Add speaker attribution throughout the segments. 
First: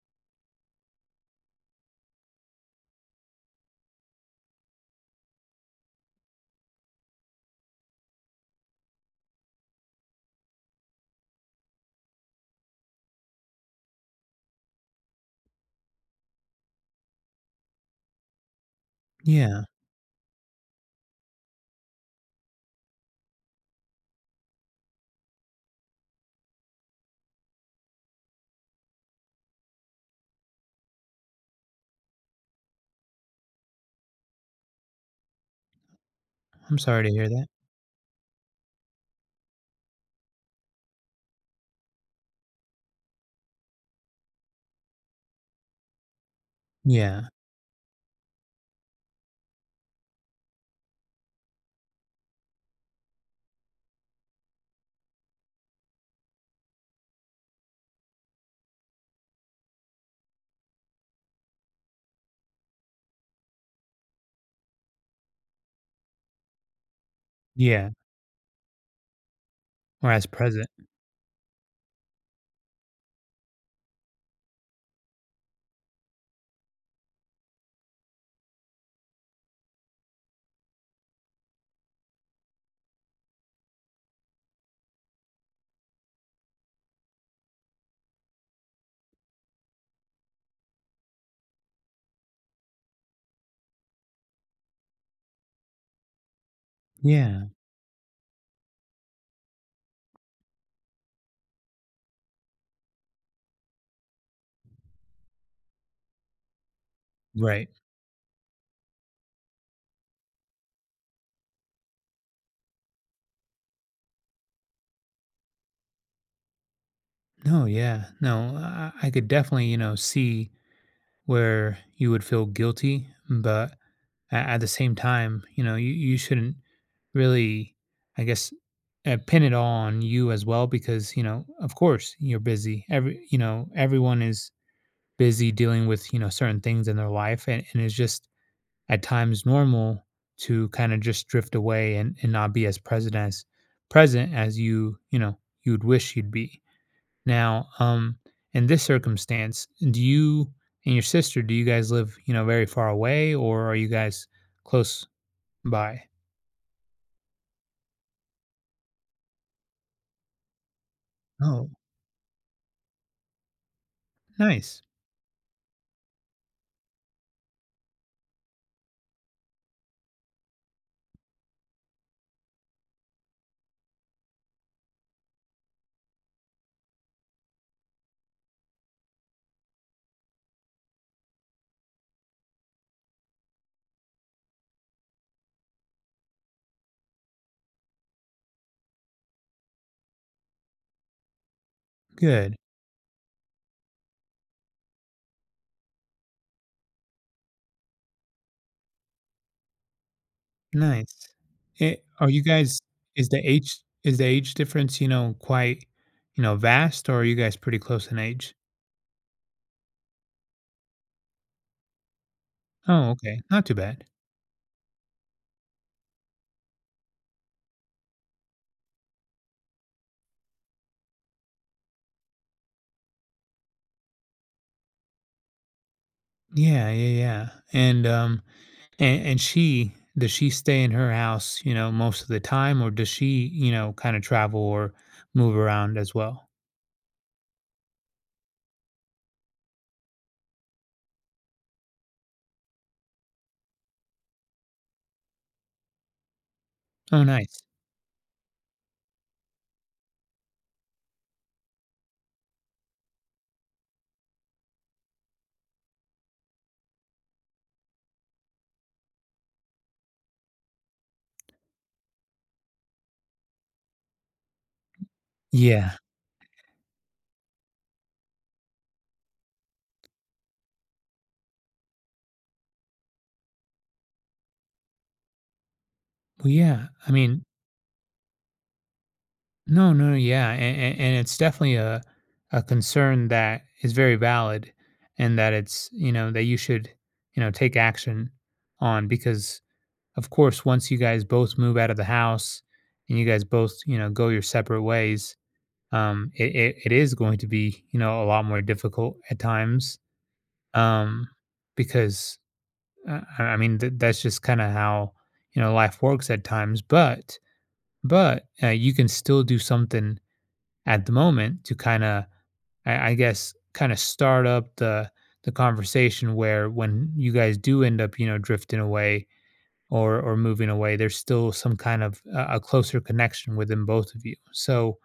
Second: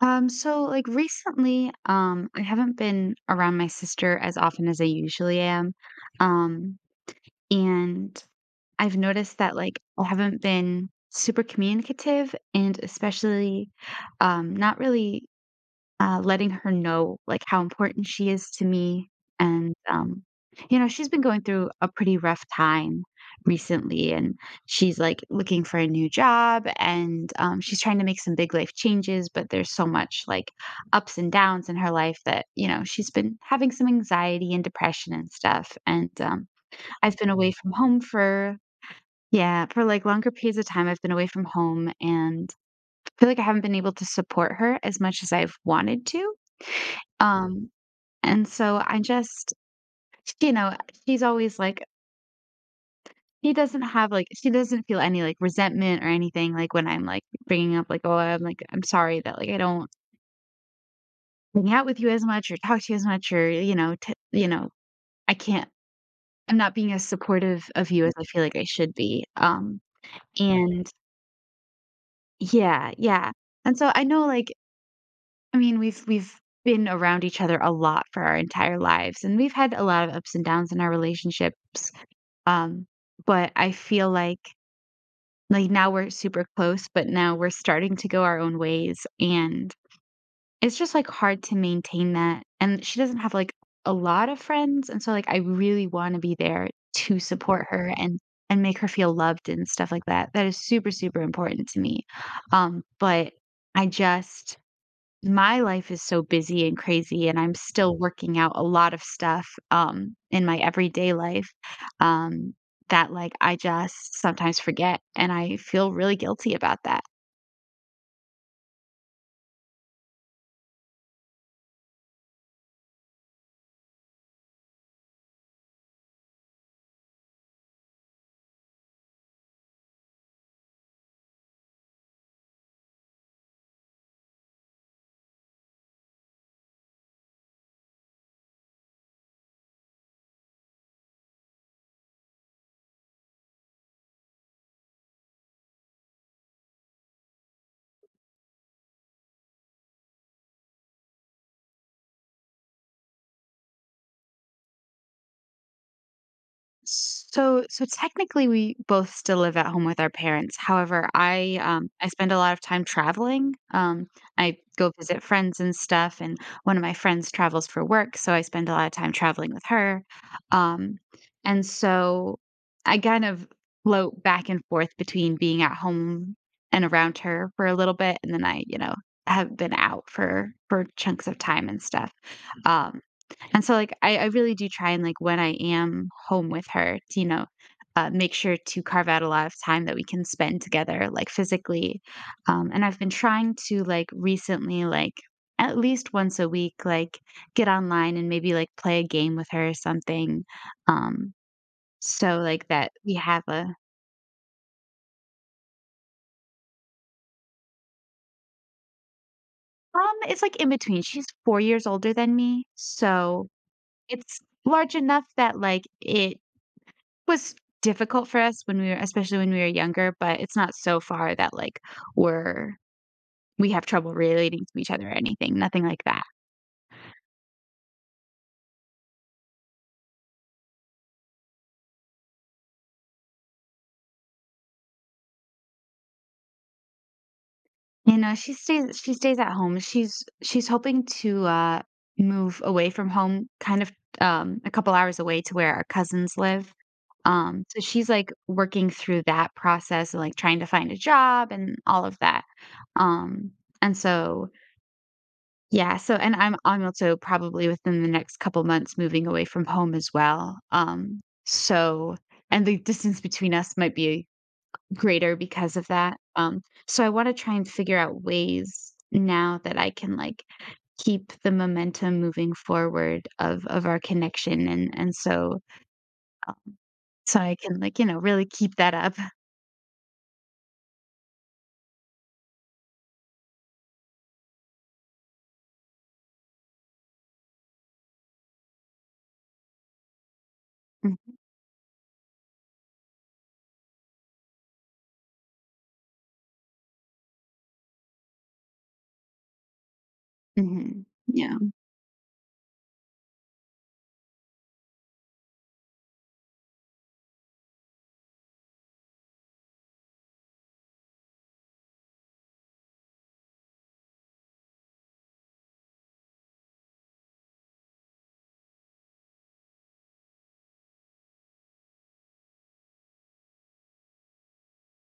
Speaker 1: So like recently, I haven't been around my sister as often as I usually am. Um, and I've noticed that like I haven't been super communicative and especially not really letting her know, like, how important she is to me,
Speaker 2: Yeah,
Speaker 1: and, she's been going through a pretty rough time recently, and she's, like, looking for a new job, and, she's trying to make some big life changes, but there's so much, like, ups and downs in her life that, she's been having some anxiety and depression and stuff, and,
Speaker 2: I'm sorry to
Speaker 1: I've
Speaker 2: hear
Speaker 1: been
Speaker 2: that.
Speaker 1: away from home for yeah, for, like, longer periods of time, I've been away from home, and feel like I haven't been able to support her as much as I've wanted to.
Speaker 2: Yeah,
Speaker 1: Um, and so I just you know, she's always like she doesn't feel any, like, resentment or anything, like, when I'm, like, bringing up, like, "Oh, I'm sorry that, like, I don't hang out with you as much or talk to you as much or, I can't I'm not being as supportive
Speaker 2: yeah,
Speaker 1: of you as I feel like I should be."
Speaker 2: or as present.
Speaker 1: And Yeah, yeah. And so I know, like I mean, we've been around each other a lot for our entire lives, and we've had a lot of ups and downs in our relationships. Um, but I feel like now we're super close, but now we're starting to go our own ways and it's just like hard to maintain that. And she doesn't have like a lot of friends, and so like I really want to be there to
Speaker 2: Yeah,
Speaker 1: support her and make her feel loved and stuff like that. That is super super important to me. But I just my life is so busy and crazy and I'm
Speaker 2: right.
Speaker 1: still working out a lot of stuff in my everyday life um that like I just sometimes forget and I feel really guilty about that.
Speaker 2: No, yeah, no, I could definitely, see where you would feel guilty, but at the same time, you shouldn't really, I guess, pin it all on you as well, because, of course you're busy. Everyone is busy dealing with, certain things in their life. And it's just, at times normal to kind of just drift away, and, not be as present as you'd wish you'd be now. In this circumstance, do you and your sister, do you guys live very far away, or are you guys close by?
Speaker 1: So technically we both still live at home with our parents. However, I
Speaker 2: Oh,
Speaker 1: um I spend a lot of time traveling. I
Speaker 2: nice.
Speaker 1: go visit friends and stuff and one of my friends travels for work, so I spend a lot of time traveling with her. Um and so I kind of float back and forth between being at home and around her for a little bit and then I, have been out for chunks of time and stuff. Um like, I really do try and, like, when I am home with her to, make sure to carve out a lot of time that we can spend together, like, physically.
Speaker 2: Good.
Speaker 1: And I've been trying to, like, recently, like, at least once a week, like, get online and maybe, like, play a game with her or something.
Speaker 2: Nice.
Speaker 1: Um,
Speaker 2: Eh, are
Speaker 1: so,
Speaker 2: you
Speaker 1: like,
Speaker 2: guys
Speaker 1: that we
Speaker 2: is the
Speaker 1: have a
Speaker 2: age is the age difference, quite, vast, or are you guys pretty close in age?
Speaker 1: um, it's, like, in between. She's 4 years older than me,
Speaker 2: Oh, okay.
Speaker 1: so
Speaker 2: Not too bad.
Speaker 1: it's large enough that, like, it was difficult for us when we were especially when we were younger, but it's not so far that, like, we're we have trouble relating to each other or anything, nothing like that.
Speaker 2: Yeah, yeah, yeah. And um and she does she stay in her house, most of the time, or does she, kind of travel or move around as well?
Speaker 1: You know, she stays at home. She's hoping to, move away from home kind of, a couple hours away to where our cousins live.
Speaker 2: Oh, nice.
Speaker 1: So she's like working through that process, like trying to find a job and all of that. Um, and so yeah, so and I'm also probably within the next couple months moving away from home as well. So and the distance between us might be greater because of
Speaker 2: Yeah.
Speaker 1: that. So I want to try and figure out ways now that I can like keep the momentum moving forward of our connection and so
Speaker 2: Well,
Speaker 1: um,
Speaker 2: yeah. I
Speaker 1: so
Speaker 2: mean,
Speaker 1: I can like really keep that up.
Speaker 2: no, no, no, yeah. And it's definitely a concern that is very valid, and that it's, that you should, take action on, because, of course once you
Speaker 1: Mm,
Speaker 2: guys both move out of the house, and you guys both, go your separate ways. It is going to be, a lot more difficult at times,
Speaker 1: mhm.
Speaker 2: um,
Speaker 1: Yeah.
Speaker 2: because I mean, that's just kind of how, life works at times. But you can still do something at the moment to kind of, I guess, kind of start up the conversation, where, when you guys do end up, drifting away, or moving away, there's still some kind of a closer connection within both of you. So,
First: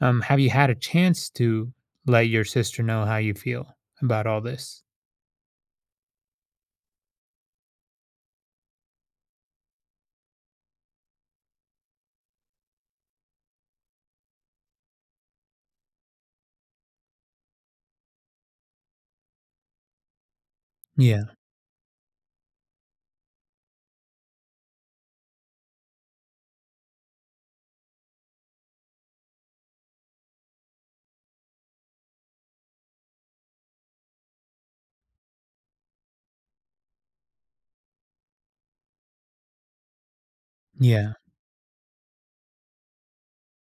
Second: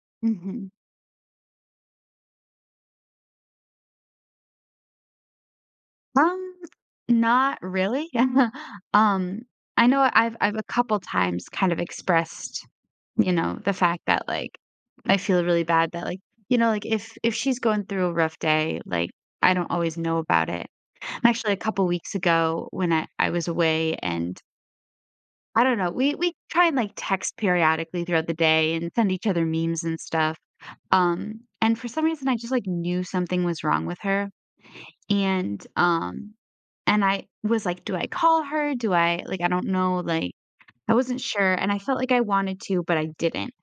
Speaker 2: have you had
Speaker 1: Mhm.
Speaker 2: a chance to let your sister know how you feel about all this?
Speaker 1: Um, Not really. Um, I know I've a couple times kind of expressed, the fact that, like, I feel really bad that, like, like, if she's going through a rough day, like, I don't always know about it.
Speaker 2: Yeah,
Speaker 1: And actually, a couple weeks ago when I was away and I don't know, we try and, like, text periodically throughout the day and send each other memes and stuff. And For some reason, I just, like, knew something was wrong with her. And, um, and I was like, "Do I call her? Do I like, I don't know." Like, I
Speaker 2: yeah,
Speaker 1: wasn't sure, and I felt like I wanted to, but I didn't.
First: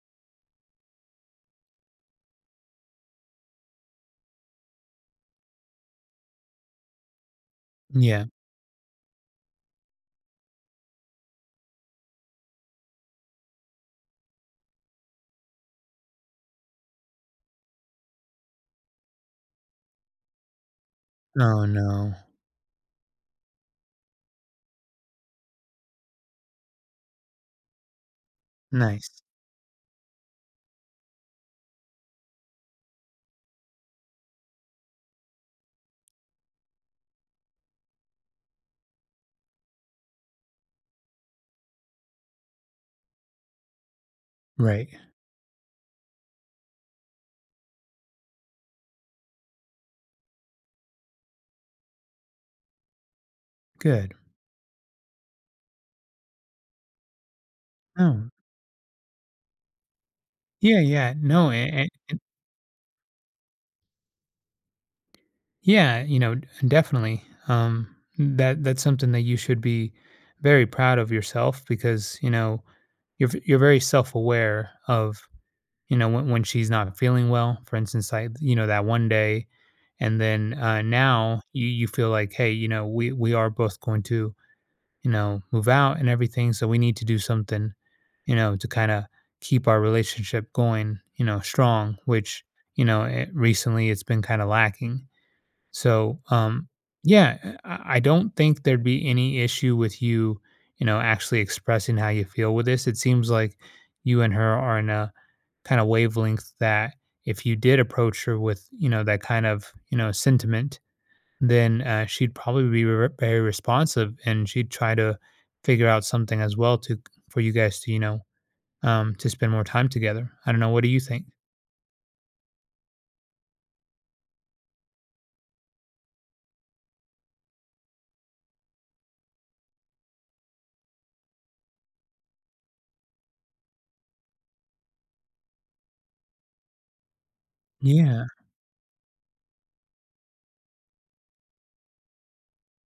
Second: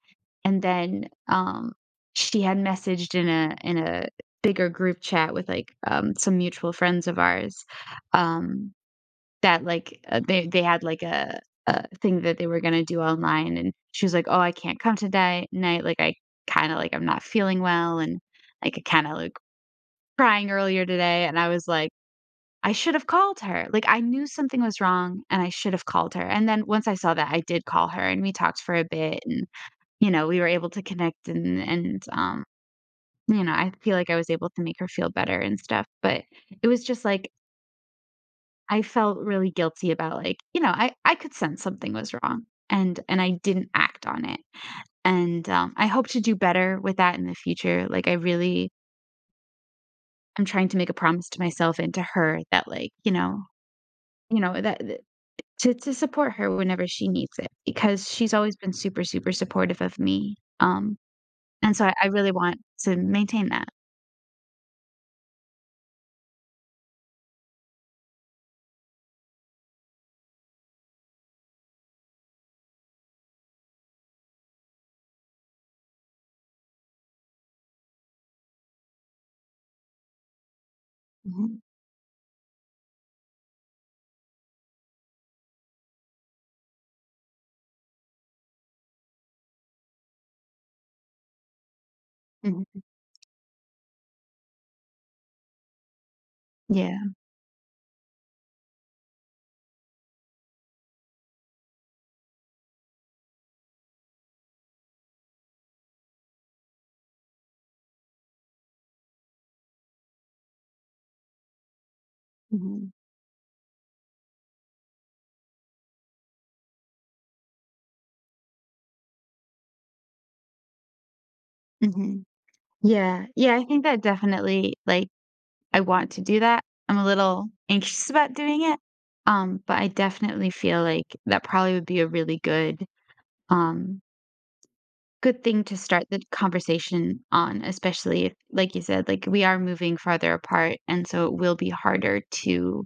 Speaker 1: And then, she had messaged in a bigger group chat with, like, some mutual friends of ours,
Speaker 2: yeah.
Speaker 1: um, that, like, they had, like, a thing that they were gonna do online, and she was like, "Oh, I can't come tonight night, like, I kinda like, I'm not feeling well, and, like, I kinda, like, crying earlier today." And I
Speaker 2: Oh
Speaker 1: was like,
Speaker 2: no.
Speaker 1: I should have called her. Like, I knew something was wrong and I should have called her. And then once I saw that, I did call her and we talked for a bit
Speaker 2: Nice.
Speaker 1: and we were able to connect and I feel like I was able to make her feel better and stuff. But it was just like, I felt really guilty about like, you know, I could sense something was wrong and I didn't act on it.
Speaker 2: Right.
Speaker 1: And I hope to do better with that in the future. Like, I'm trying to make a promise to myself and to her that like,
Speaker 2: Good.
Speaker 1: that to support her whenever she needs it, because
Speaker 2: Oh.
Speaker 1: she's always been super, super supportive of me,
Speaker 2: Yeah, yeah. No,
Speaker 1: and so I really want to maintain that.
Speaker 2: yeah, definitely. That's something that you should be very proud of yourself, because, you're very self-aware of, when she's not feeling well, for instance, like, that one day. And then, now
Speaker 1: Mhm,
Speaker 2: you feel like, "Hey, we are both going to, move out and everything, so we need to do something, to kinda keep our relationship going, strong," which,
Speaker 1: mhm,
Speaker 2: recently it's been kinda lacking. So,
Speaker 1: yeah,
Speaker 2: yeah, I don't think there'd be any issue with you, actually expressing how you feel with this. It seems like you and her are in a kind of wavelength that, if you did approach her with, that kind of, sentiment, then she'd probably be
Speaker 1: mhm,
Speaker 2: very responsive, and she'd try to figure out something as well, to for you guys to, spend more time together. I don't know. What do you think?
Speaker 1: mhm. Yeah, yeah, I think that definitely like, I want to do that. I'm a little anxious about doing it, but I definitely feel like that probably would be a really um, good thing to start the conversation on,
Speaker 2: Yeah.
Speaker 1: especially if, like you said, like, we are moving farther apart, and so it will be harder to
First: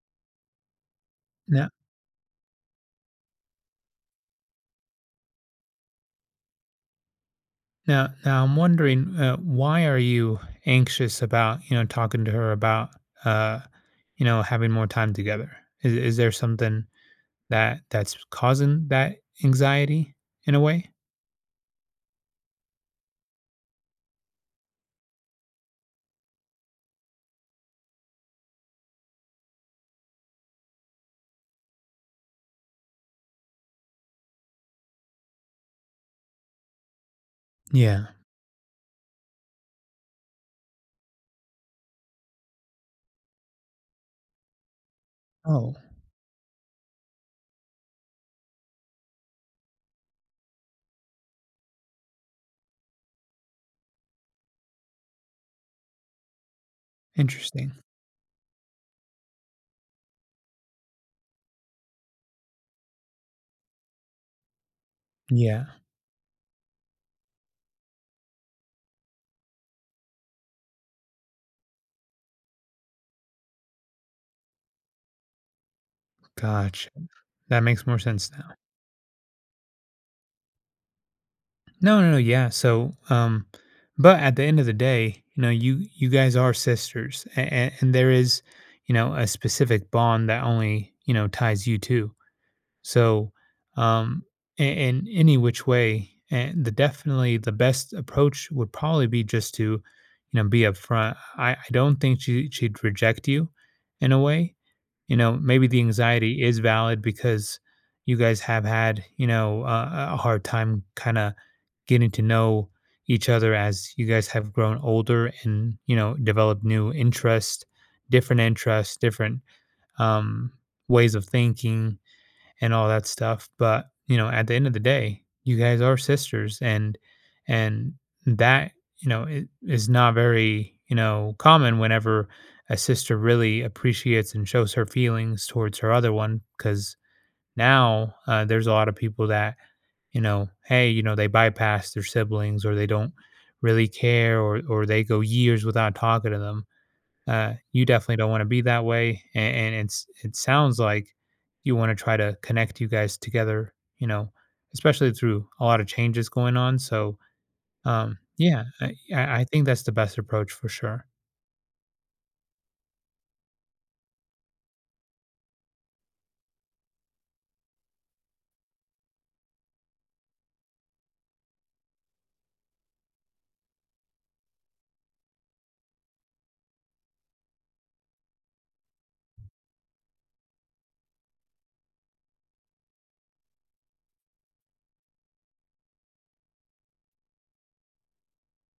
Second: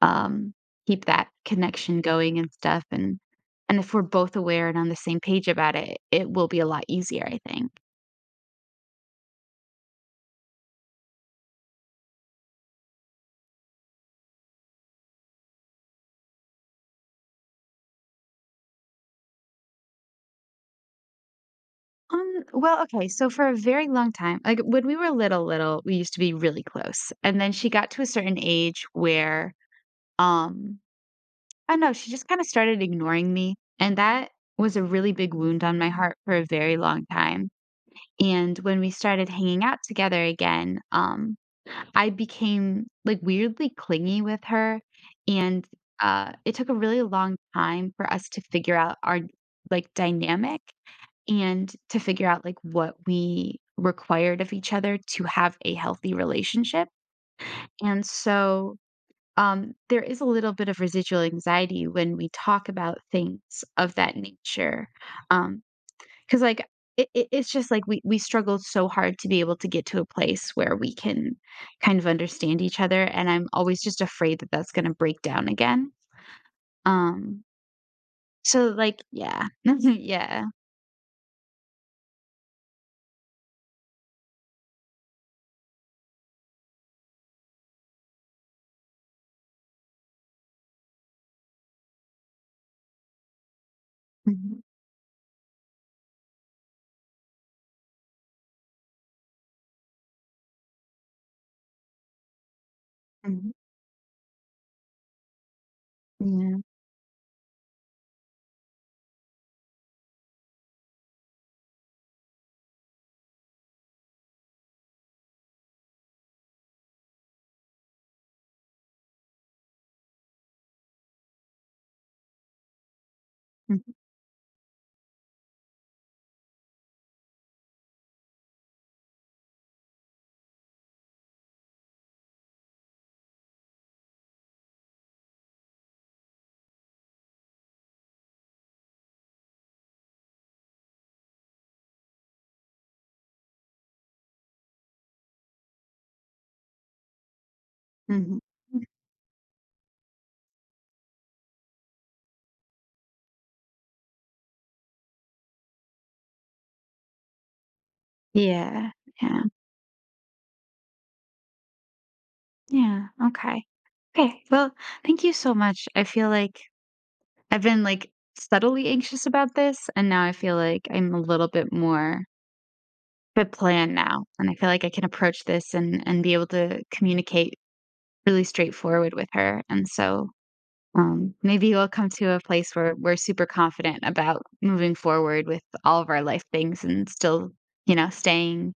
Speaker 1: um, keep that
Speaker 2: Now,
Speaker 1: connection going and stuff, and if we're both aware and on the same page about it, it will be a lot easier, I think.
Speaker 2: now, I'm wondering, why are you anxious about, talking to her about, uh, having more time together? Is there something that that's causing that anxiety in a way?
Speaker 1: Well, okay, so for a very long time, like when we were little, little, we used to be really close. And then she got to a certain age where, um, I don't know, she just kind of started ignoring me. And that was a really big wound on my heart for a very long time.
Speaker 2: Yeah.
Speaker 1: And when we started hanging out together again, I became like weirdly clingy with her. And
Speaker 2: Oh,
Speaker 1: uh, it took a really long time for us to figure out our like dynamic and to figure out like what we required of each other to have a healthy relationship.
Speaker 2: interesting.
Speaker 1: And so there is a little bit of residual anxiety when we talk about things of that nature. Um,
Speaker 2: Yeah.
Speaker 1: 'Cause, like, it's just, like, we struggled so hard to be able to get to a place where we can kind of understand each other, and I'm always just afraid that that's gonna break down again.
Speaker 2: Gotcha.
Speaker 1: Um,
Speaker 2: That makes more sense now.
Speaker 1: so, like, yeah. Yeah.
Speaker 2: No, no, no. Yeah. So, but at the end of the day, you guys are sisters, and there is, a specific bond that only, ties you two. So, um,
Speaker 1: Mhm,
Speaker 2: in any which way, and the definitely the best approach would probably be just to, be upfront. I don't think she'd reject you,
Speaker 1: mhm,
Speaker 2: in a way. Maybe the anxiety
Speaker 1: yeah,
Speaker 2: is valid, because you guys have had, a hard time kind of getting to know each other as you guys have grown older, and, developed new interests, different interests, different, um, ways of thinking and all that stuff. But, at the end of the day, you guys are sisters, and and that, is not very, common, whenever a sister really appreciates and shows her feelings towards her other one, because now, there's a lot of people that, hey, they bypass their siblings, or they don't really care, or they go years without talking to them. You definitely don't
Speaker 1: mhm,
Speaker 2: want to be
Speaker 1: mhm.
Speaker 2: that way, and it sounds like you want to try to connect you guys together. You know, especially through a lot of changes going on. So, yeah,
Speaker 1: Yeah,
Speaker 2: I, I
Speaker 1: yeah,
Speaker 2: I think that's the best approach for sure.
Speaker 1: yeah, okay. Okay, well, thank you so much. I feel like I've been, like, subtly anxious about this, and now I feel like I'm a little bit more but plan now, and I feel like I can approach this and be able to communicate really straightforward with her, and so, maybe we'll come to a place where we're super confident about moving forward with all of our life things and still, you know, staying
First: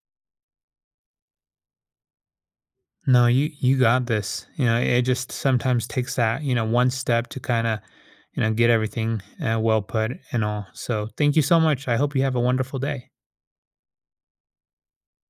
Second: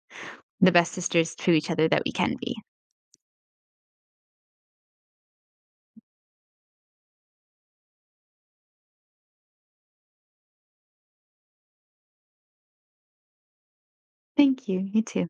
Speaker 1: the best sisters to each other that we can be.
Speaker 2: No, you got this. It just sometimes takes that, one step to kind of, get everything, well put and all. So, thank you so much. I hope you have a wonderful day.
Speaker 1: Thank you, you too.